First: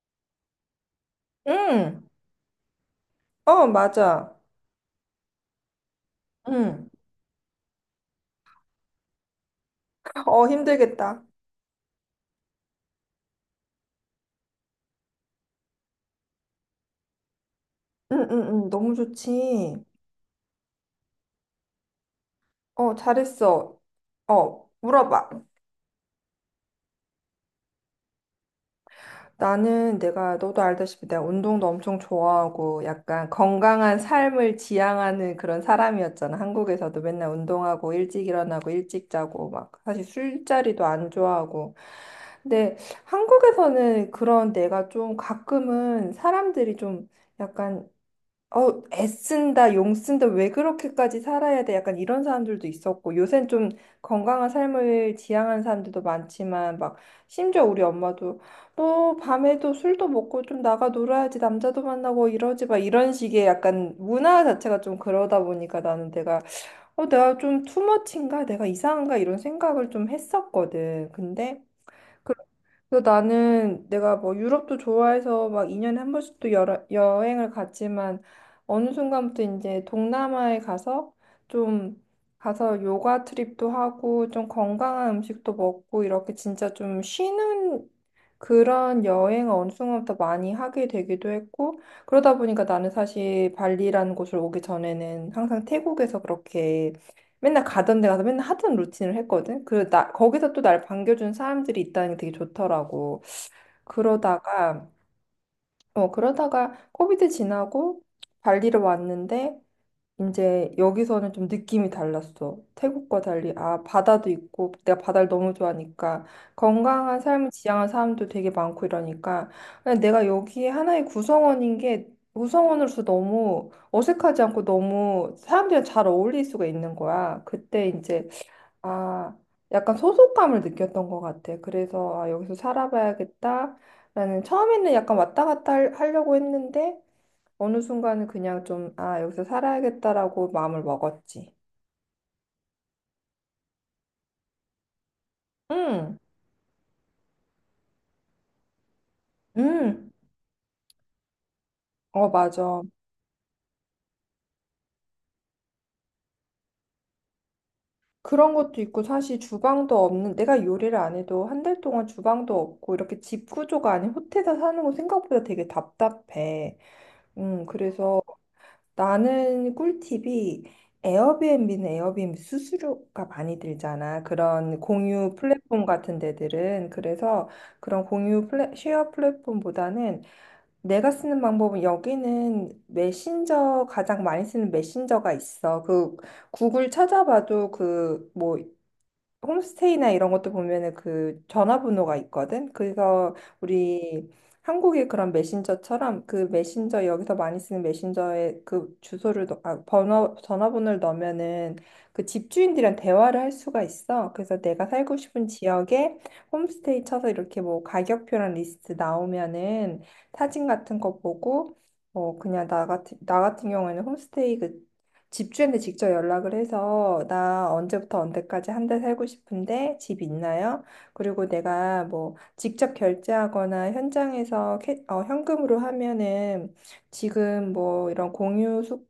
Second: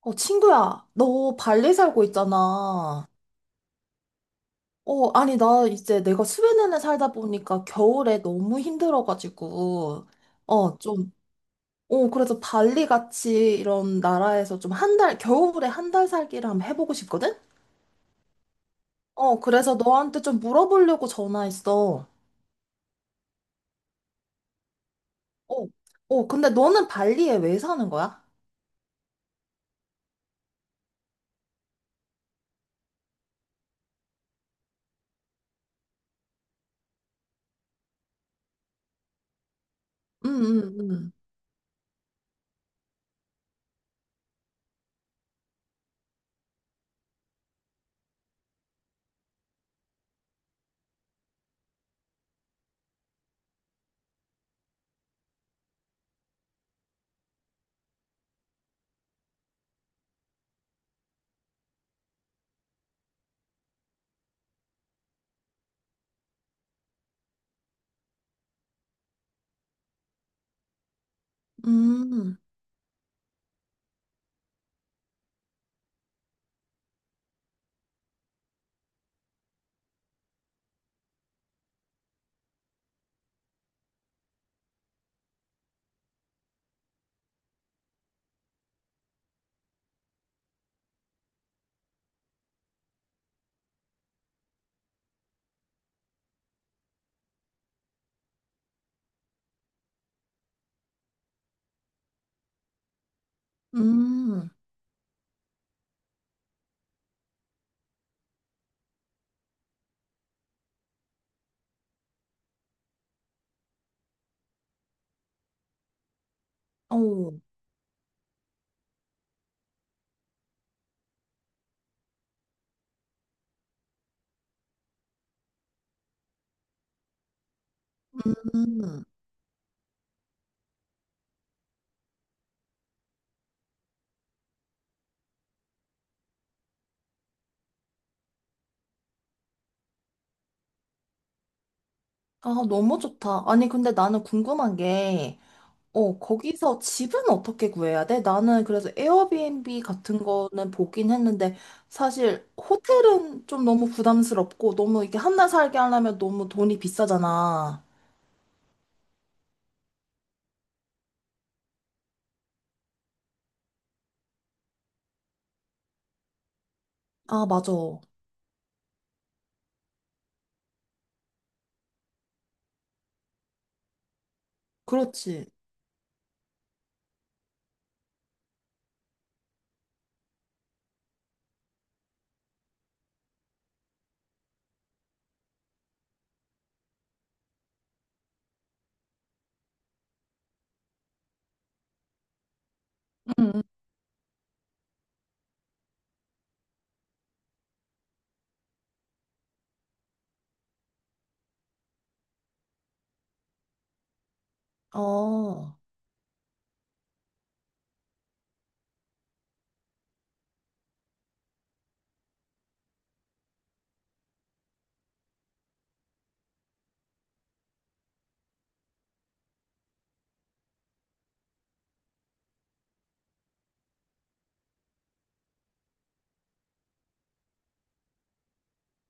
친구야, 너 발리 살고 응, 있잖아. 어, 맞아. 아니, 나 이제 내가 스웨덴에 응, 살다 보니까 겨울에 너무 힘들어가지고, 어, 좀, 힘들겠다. 그래서 발리 같이 이런 나라에서 좀 한 달, 겨울에 한 달 살기를 한번 해보고 싶거든? 응, 응, 응, 너무 좋지. 그래서 너한테 좀 물어보려고 전화했어. 어, 잘했어. 어, 물어봐. 어, 근데 너는 발리에 왜 사는 거야? 나는 내가, 너도 알다시피 내가 운동도 엄청 좋아하고 약간 건강한 삶을 지향하는 그런 사람이었잖아. 한국에서도 맨날 운동하고 일찍 일어나고 일찍 자고 막 사실 음, 술자리도 안 음, 좋아하고. 근데 한국에서는 그런 내가 좀 가끔은 사람들이 좀 약간 애쓴다, 용 쓴다, 왜 그렇게까지 살아야 돼? 약간 이런 사람들도 있었고, 요샌 좀 건강한 삶을 지향하는 사람들도 많지만, 막, 심지어 우리 엄마도, 너 밤에도 술도 먹고 좀 나가 놀아야지, 남자도 만나고 이러지 마. 이런 식의 약간 문화 자체가 좀 그러다 보니까 나는 내가, 내가 좀 투머치인가? 내가 이상한가? 이런 생각을 좀 했었거든. 근데, 음, 그래서 나는 내가 뭐 유럽도 좋아해서 막 2년에 한 번씩 또 여행을 갔지만 어느 순간부터 이제 동남아에 가서 좀 가서 요가 트립도 하고 좀 건강한 음식도 먹고 이렇게 진짜 좀 쉬는 그런 여행을 어느 순간부터 많이 하게 되기도 했고, 그러다 보니까 나는 사실 발리라는 곳을 오기 전에는 항상 태국에서 그렇게 맨날 가던 데 가서 맨날 하던 루틴을 했거든. 거기서 또 날 반겨준 사람들이 있다는 게 되게 좋더라고. 음, 음, 그러다가, 그러다가 코비드 지나고 발리를 왔는데, 이제 여기서는 좀 느낌이 달랐어. 태국과 달리, 바다도 있고, 내가 바다를 너무 좋아하니까, 건강한 어, 삶을 지향한 사람도 되게 많고 이러니까, 그냥 내가 여기에 하나의 구성원인 게, 구성원으로서 너무 어색하지 않고 너무 사람들이랑 잘 어울릴 수가 있는 거야. 그때 이제, 음. 아, 약간 소속감을 느꼈던 것 같아. 그래서, 아, 여기서 살아봐야겠다. 라는, 처음에는 약간 왔다 갔다 하려고 했는데, 어느 순간은 그냥 좀, 여기서 살아야겠다라고 마음을 먹었지. 아, 너무 좋다. 아니, 근데 나는 궁금한 게, 응, 거기서 집은 어떻게 구해야 돼? 나는 그래서 에어비앤비 응, 같은 거는 보긴 했는데 어, 사실 맞아. 호텔은 좀 너무 부담스럽고 너무 이게 한 달 살게 하려면 너무 돈이 비싸잖아. 그런 것도 있고, 사실 주방도 없는, 내가 요리를 안 해도 한 달 동안 주방도 없고, 이렇게 집 구조가 아닌 호텔에서 사는 거 생각보다 되게 답답해. 아, 맞아. 그래서 나는 꿀팁이 에어비앤비는 에어비앤비 수수료가 많이 들잖아. 그런 공유 그렇지. 플랫폼 같은 데들은. 그래서 그런 공유 쉐어 플랫폼보다는 내가 쓰는 방법은 여기는 메신저 가장 많이 쓰는 메신저가 있어. 그 구글 찾아봐도 그뭐 홈스테이나 이런 것도 보면은 그 전화번호가 있거든. 응, 그래서 응. 우리 한국의 그런 메신저처럼 그 메신저 여기서 많이 쓰는 메신저에 그 주소를 넣, 아, 번호 전화번호를 넣으면은 그 집주인들이랑 대화를 할 수가 있어. 그래서 내가 살고 싶은 어, 지역에 홈스테이 쳐서 이렇게 뭐 가격표랑 리스트 나오면은 사진 같은 거 보고 어 그냥 나 같은 경우에는 홈스테이 그 집주인한테 직접 연락을 해서 나 언제부터 언제까지 한 달 살고 싶은데 집 있나요? 그리고 내가 뭐 직접 결제하거나 현장에서 현금으로 하면은 지금 뭐 이런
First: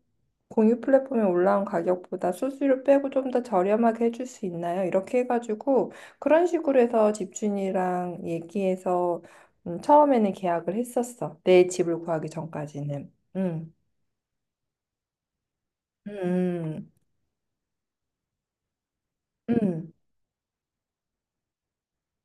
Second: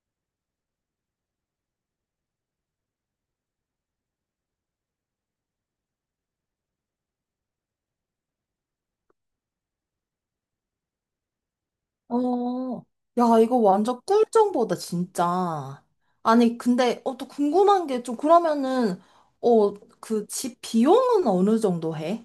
공유 플랫폼에 올라온 가격보다 수수료 빼고 좀 더 저렴하게 해줄 수 있나요? 이렇게 해가지고 그런 식으로 해서 집주인이랑 얘기해서 처음에는 계약을 했었어. 내 집을 구하기 어. 전까지는. 야, 이거 음. 완전 꿀 정보다, 진짜. 아니, 음. 근데 또 궁금한 게 좀 그러면은 어, 음. 그 집 비용은 어느 정도 해?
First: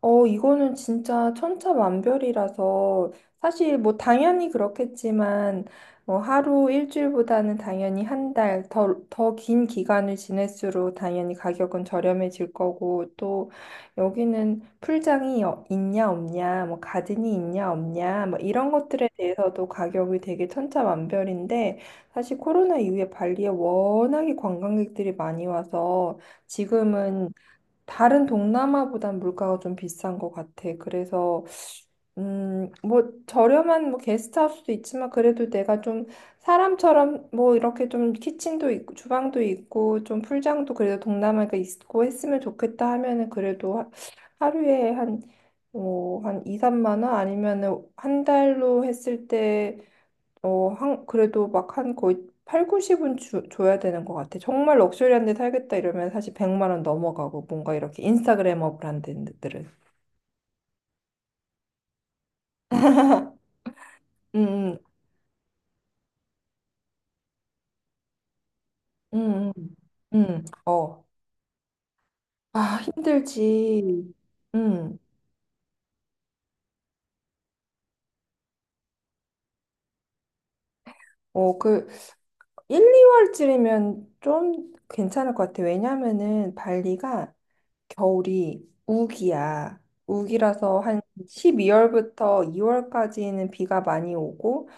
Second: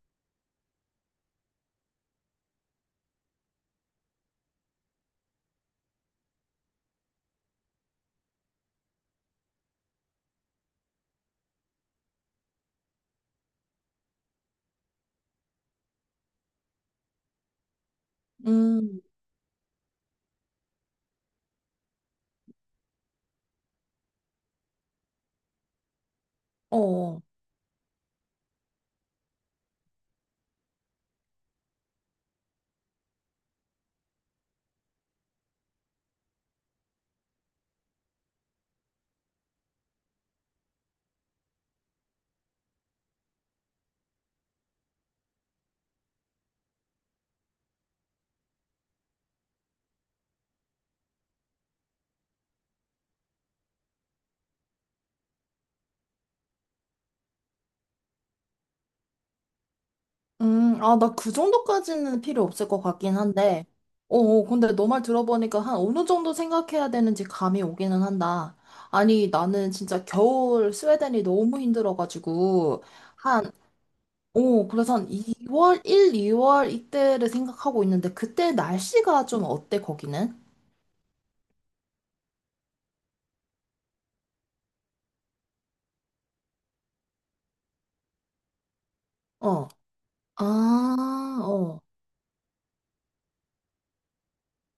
어, 이거는 진짜 천차만별이라서 사실 뭐 당연히 그렇겠지만 뭐 하루 일주일보다는 당연히 한 달 더 긴 기간을 지낼수록 당연히 가격은 저렴해질 거고 또 여기는 풀장이 있냐 없냐 뭐 가든이 있냐 없냐 뭐 이런 음, 것들에 대해서도 가격이 되게 천차만별인데 사실 코로나 이후에 발리에 워낙에 관광객들이 많이 와서 어. 지금은 다른 동남아보단 물가가 좀 비싼 것 같아. 그래서, 뭐, 저렴한 뭐 게스트하우스도 있지만, 그래도 내가 좀 사람처럼 뭐 이렇게 좀 키친도 있고, 주방도 있고, 좀 풀장도 그래도 동남아가 있고 했으면 좋겠다 하면은 그래도 하루에 한, 뭐, 한 2, 3만 원 아니면은 한 달로 했을 때 어, 한, 그래도 막 한 거의 8, 90은 줘야 되는 것 같아. 정말 럭셔리한 데 살겠다 이러면 사실 100만 원 넘어가고 뭔가 이렇게 인스타그래머 브랜드들은. 아, 나 그 정도까지는 필요 없을 것 같긴 한데. 근데 음, 너 말 들어보니까 한 어느 정도 생각해야 되는지 감이 오기는 한다. 아니, 음, 나는 음, 진짜 음. 겨울 어. 스웨덴이 너무 아, 힘들어가지고, 한, 힘들지. 그래서 음. 한 2월, 1, 2월 이때를 생각하고 있는데, 그때 날씨가 좀 어때, 거기는? 어, 그 1, 2월쯤이면 좀 괜찮을 것 같아. 왜냐면은 발리가 겨울이 어. 우기야. 우기라서 한 아, 어. 12월부터 2월까지는 비가 많이 오고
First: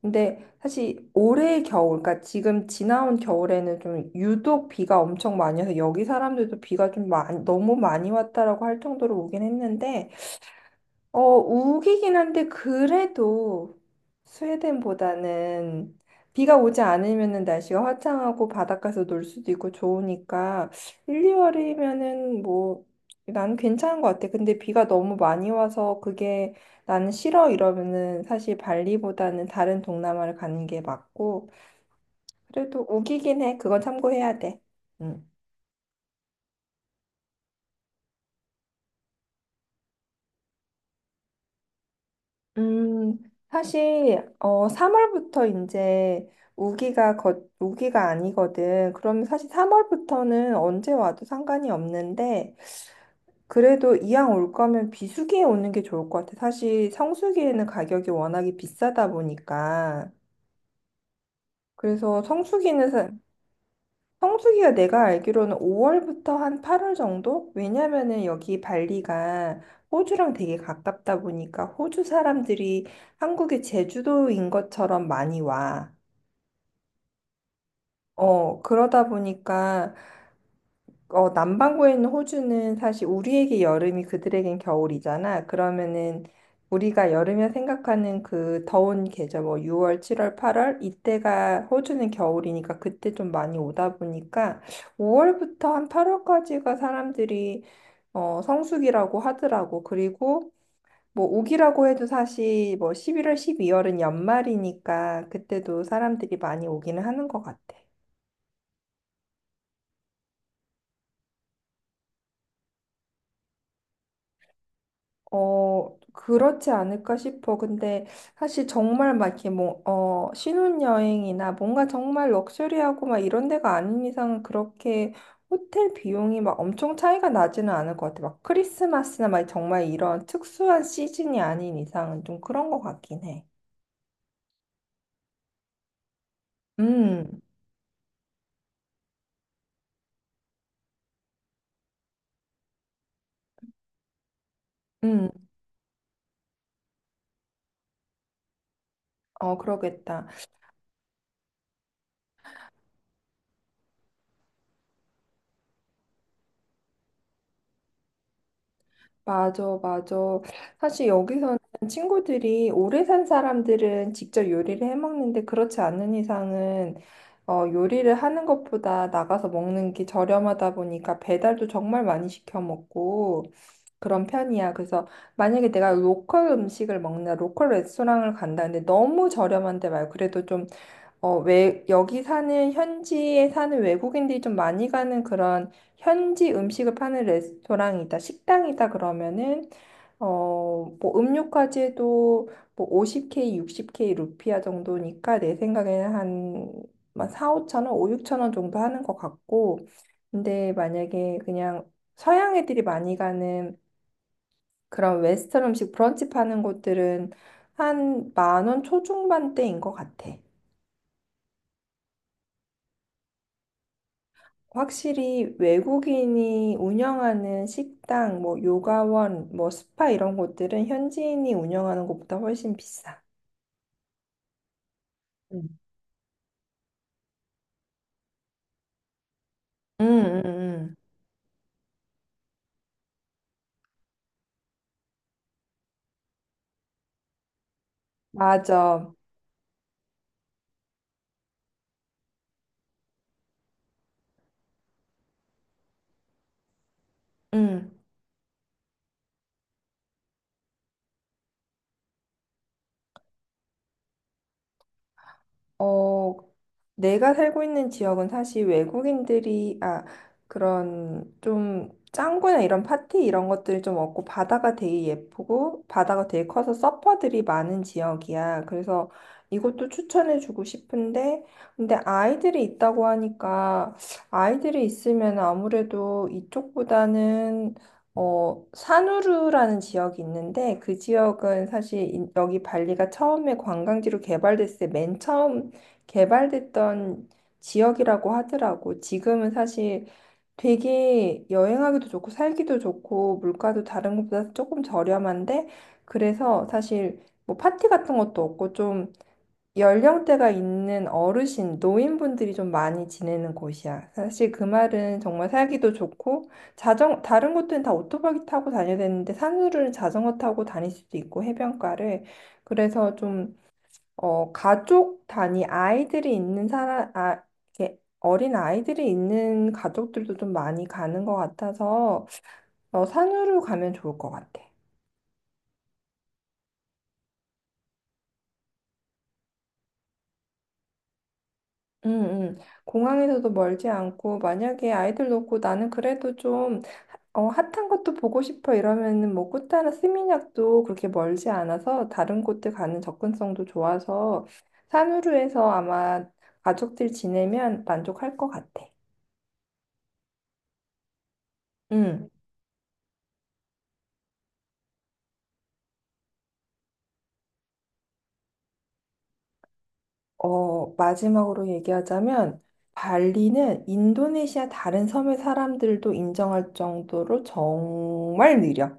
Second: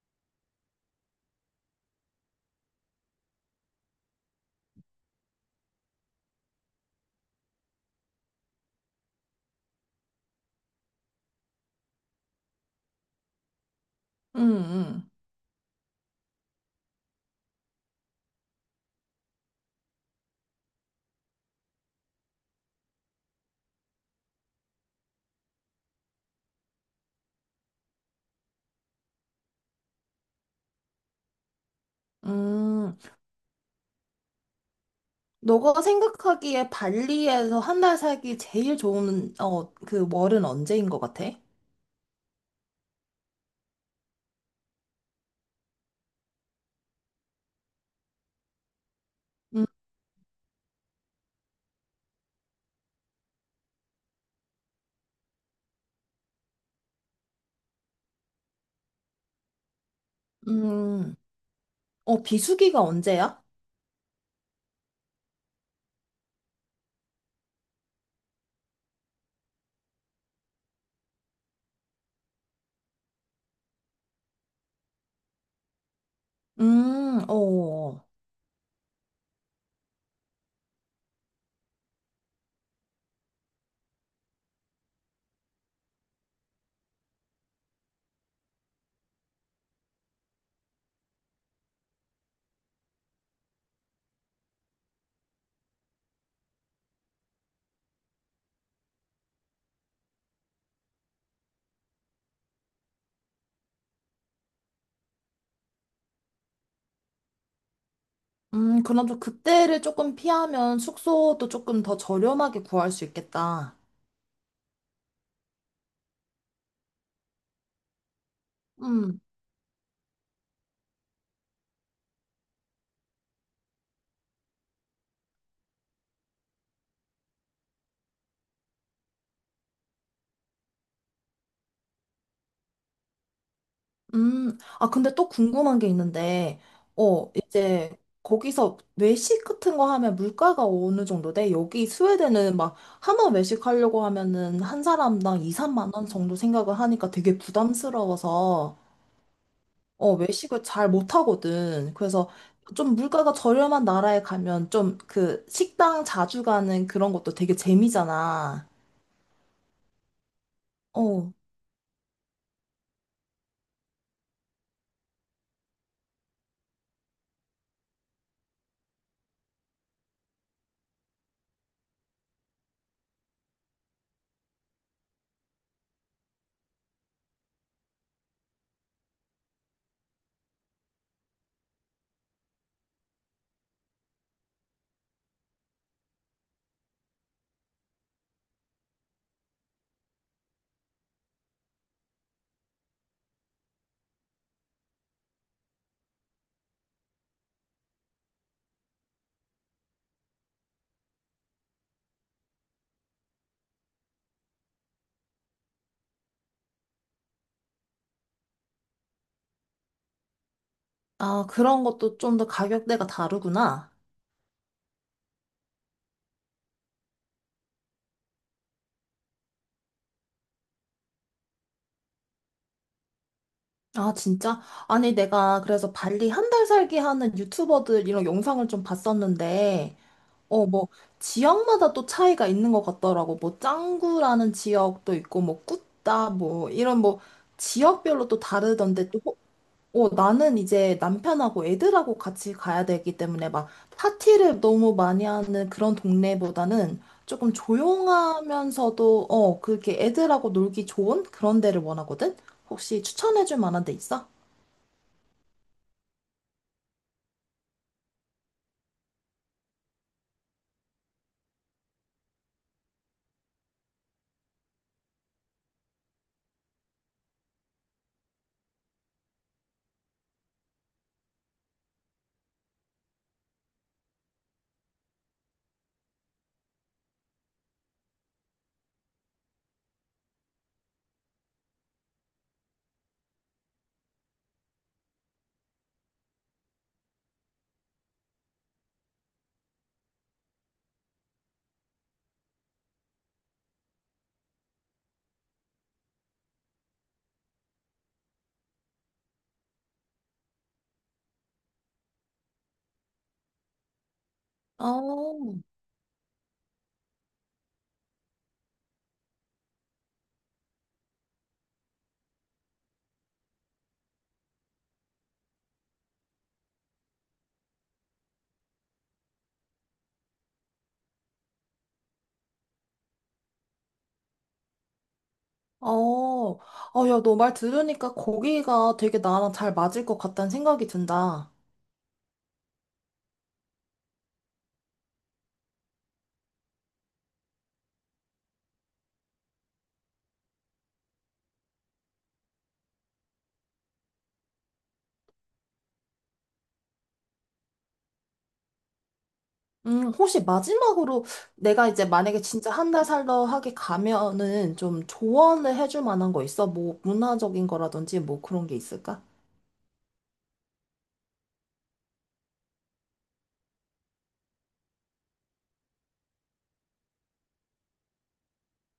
근데 사실 올해 겨울, 그러니까 지금 지나온 겨울에는 좀 유독 비가 엄청 많이 와서 여기 사람들도 비가 좀 많이, 너무 많이 왔다라고 할 정도로 오긴 했는데 어, 우기긴 한데 그래도 응 응 스웨덴보다는 비가 오지 않으면은 날씨가 화창하고 바닷가에서 놀 수도 있고 좋으니까 1, 2월이면은 뭐 나는 괜찮은 것 같아. 근데 비가 너무 많이 와서 그게 나는 싫어 이러면은 사실 발리보다는 다른 동남아를 가는 게 맞고 그래도 음, 우기긴 해. 그건 참고해야 돼. 응. 너가 생각하기에 발리에서 한 달 살기 제일 좋은, 그 월은 언제인 것 같아? 음, 사실 어 3월부터 이제 우기가 아니거든. 그럼 사실 음, 3월부터는 언제 와도 상관이 없는데 그래도 이왕 올 거면 비수기에 오는 게 좋을 것 같아. 사실 성수기에는 가격이 워낙에 비싸다 보니까. 음, 그래서 비수기가 언제야? 성수기가 내가 알기로는 5월부터 한 8월 정도? 왜냐면은 여기 발리가 호주랑 되게 가깝다 보니까 호주 사람들이 한국의 제주도인 것처럼 많이 와. 음, 어, 어, 그러다 보니까 어, 남반구에 있는 호주는 사실 우리에게 여름이 그들에겐 겨울이잖아. 그러면은 우리가 여름에 생각하는 그 더운 계절, 뭐 6월, 7월, 8월 이때가 호주는 겨울이니까 그때 좀 많이 오다 보니까 5월부터 한 8월까지가 사람들이 어, 성수기라고 하더라고. 그리고 뭐 오기라고 해도 사실 뭐 11월, 12월은 연말이니까 그때도 사람들이 많이 오기는 하는 것 같아. 그럼 좀 그때를 조금 피하면 숙소도 조금 더 저렴하게 구할 수 있겠다. 어, 그렇지 않을까 싶어. 근데 사실 정말 음, 막 이렇게 뭐, 어, 신혼여행이나 뭔가 정말 럭셔리하고 막 이런 데가 아닌 이상은 그렇게 호텔 비용이 막 엄청 차이가 나지는 않을 것 같아. 막 크리스마스나 막 정말 이런 특수한 시즌이 아닌 이상은 좀 그런 것 같긴 해. 아, 근데 또 궁금한 게 있는데, 음, 이제 거기서 외식 같은 거 하면 물가가 어느 정도 돼? 여기 스웨덴은 막 한번 외식하려고 하면은 한 음, 사람당 2, 3만 원 정도 생각을 하니까 되게 부담스러워서, 어, 그러겠다. 외식을 잘 못하거든. 그래서 좀 물가가 저렴한 나라에 가면 좀 그 식당 자주 가는 그런 것도 되게 재미잖아. 맞아, 맞아. 사실 어, 여기서는 친구들이 오래 산 사람들은 직접 요리를 해 먹는데 그렇지 않은 이상은 어, 요리를 하는 것보다 나가서 먹는 게 저렴하다 보니까 배달도 정말 많이 시켜 먹고 그런 편이야. 그래서 만약에 내가 로컬 음식을 먹나 로컬 레스토랑을 간다는데 너무 저렴한데 말고 그래도 좀 여기 사는 현지에 사는 외국인들이 좀 많이 가는 그런 현지 음식을 파는 레스토랑이다, 식당이다 그러면은 어, 뭐 음료까지 해도 뭐 50K, 60K 루피아 정도니까 내 생각에는 한, 한 4, 5천 원, 5, 6천 원 정도 하는 것 같고 근데 만약에 그냥 서양 애들이 많이 가는 그런 웨스턴 음식 브런치 파는 곳들은 한 만 원 초중반대인 것 같아. 아, 그런 것도 좀 더 가격대가 다르구나. 확실히 외국인이 운영하는 식당, 뭐 요가원, 뭐 스파 이런 곳들은 현지인이 운영하는 곳보다 훨씬 비싸. 아, 진짜? 아니, 내가 음. 그래서 발리 한 달 살기 하는 유튜버들 이런 영상을 좀 봤었는데, 음, 음, 뭐, 음. 지역마다 또 차이가 있는 것 같더라고. 뭐, 짱구라는 지역도 있고, 뭐, 꾸따, 뭐, 이런 뭐, 지역별로 또 다르던데, 맞아. 또 나는 이제 남편하고 애들하고 같이 가야 되기 때문에 막 파티를 너무 많이 하는 그런 동네보다는 조금 응. 조용하면서도 그렇게 애들하고 놀기 좋은 그런 데를 원하거든? 혹시 추천해줄 만한 데 있어? 어, 내가 살고 있는 지역은 사실 그런 좀 짱구나 이런 파티 이런 것들이 좀 없고 바다가 되게 예쁘고 바다가 되게 커서 서퍼들이 많은 지역이야. 그래서 이것도 추천해주고 싶은데, 근데 아이들이 있다고 하니까 아이들이 있으면 아무래도 이쪽보다는 어, 산우루라는 지역이 있는데 그 지역은 사실 여기 발리가 처음에 관광지로 개발됐을 때 맨 처음 개발됐던 지역이라고 하더라고. 지금은 사실 되게 여행하기도 좋고 살기도 좋고 물가도 다른 곳보다 조금 저렴한데 그래서 사실 뭐 파티 같은 것도 없고 좀 연령대가 있는 어르신, 노인분들이 좀 많이 지내는 곳이야. 사실 그 말은 정말 어, 살기도 좋고 자전 다른 곳들은 다 오토바이 타고 다녀야 되는데 산후로는 자전거 타고 다닐 수도 있고 해변가를 그래서 좀 가족 단위 아이들이 있는 이렇게 어린 아이들이 있는 가족들도 좀 많이 가는 것 같아서 어, 산후로 가면 좋을 것 같아. 어, 야, 너 말 들으니까 거기가 되게 나랑 잘 맞을 것 같다는 생각이 든다. 음, 음. 공항에서도 멀지 않고 만약에 아이들 놓고 나는 그래도 좀 어, 핫한 것도 보고 싶어 이러면은 뭐 꾸따나 스미냑도 그렇게 멀지 않아서 다른 곳들 가는 접근성도 좋아서 산후루에서 아마 가족들 지내면 만족할 것 같아. 혹시 마지막으로 내가 이제 음. 만약에 진짜 한 달 살러 하게 가면은 좀 조언을 해줄 만한 거 있어? 뭐 문화적인 거라든지 뭐 그런 게 있을까? 어, 마지막으로 얘기하자면, 발리는 인도네시아 다른 섬의 사람들도 인정할 정도로 정말 느려.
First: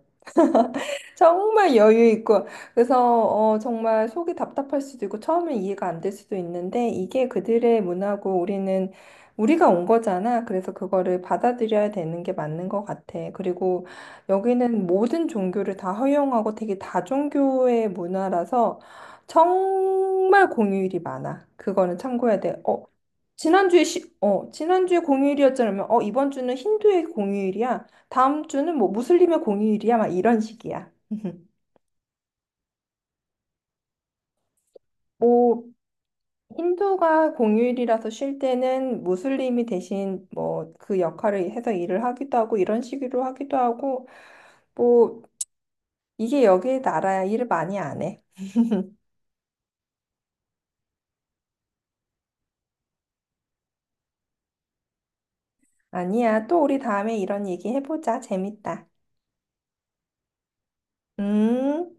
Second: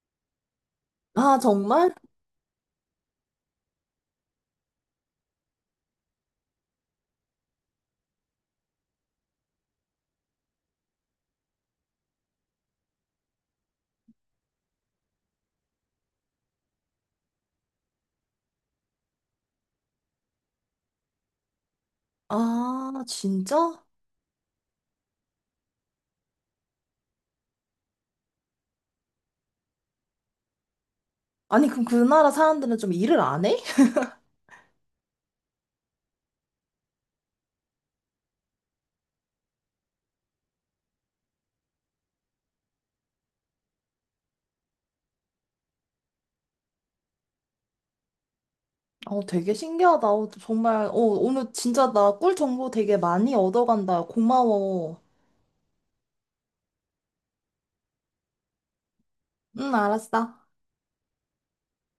아, 정말 정말? 여유 있고 그래서 어, 정말 속이 답답할 수도 있고 처음엔 이해가 안 될 수도 있는데 이게 그들의 문화고 우리는 우리가 온 거잖아. 그래서 그거를 받아들여야 되는 게 맞는 것 같아. 그리고 여기는 모든 종교를 다 허용하고 되게 다종교의 문화라서 정말 공휴일이 많아. 그거는 참고해야 돼. 어, 아, 진짜? 지난주에 공휴일이었잖아. 어, 이번 주는 힌두의 공휴일이야. 다음 주는 뭐 무슬림의 공휴일이야. 막 이런 식이야. 아니, 그럼 그 나라 사람들은 좀 일을 안 해? 뭐 힌두가 공휴일이라서 쉴 때는 무슬림이 대신 뭐 그 역할을 해서 일을 하기도 하고 이런 식으로 하기도 하고 뭐 이게 여기 나라야 일을 많이 안 해. 되게 신기하다. 정말, 오늘 진짜 나 꿀 정보 되게 많이 얻어간다. 고마워. 아니야. 또 우리 다음에 이런 얘기 해보자. 재밌다. 응, 알았어. 음.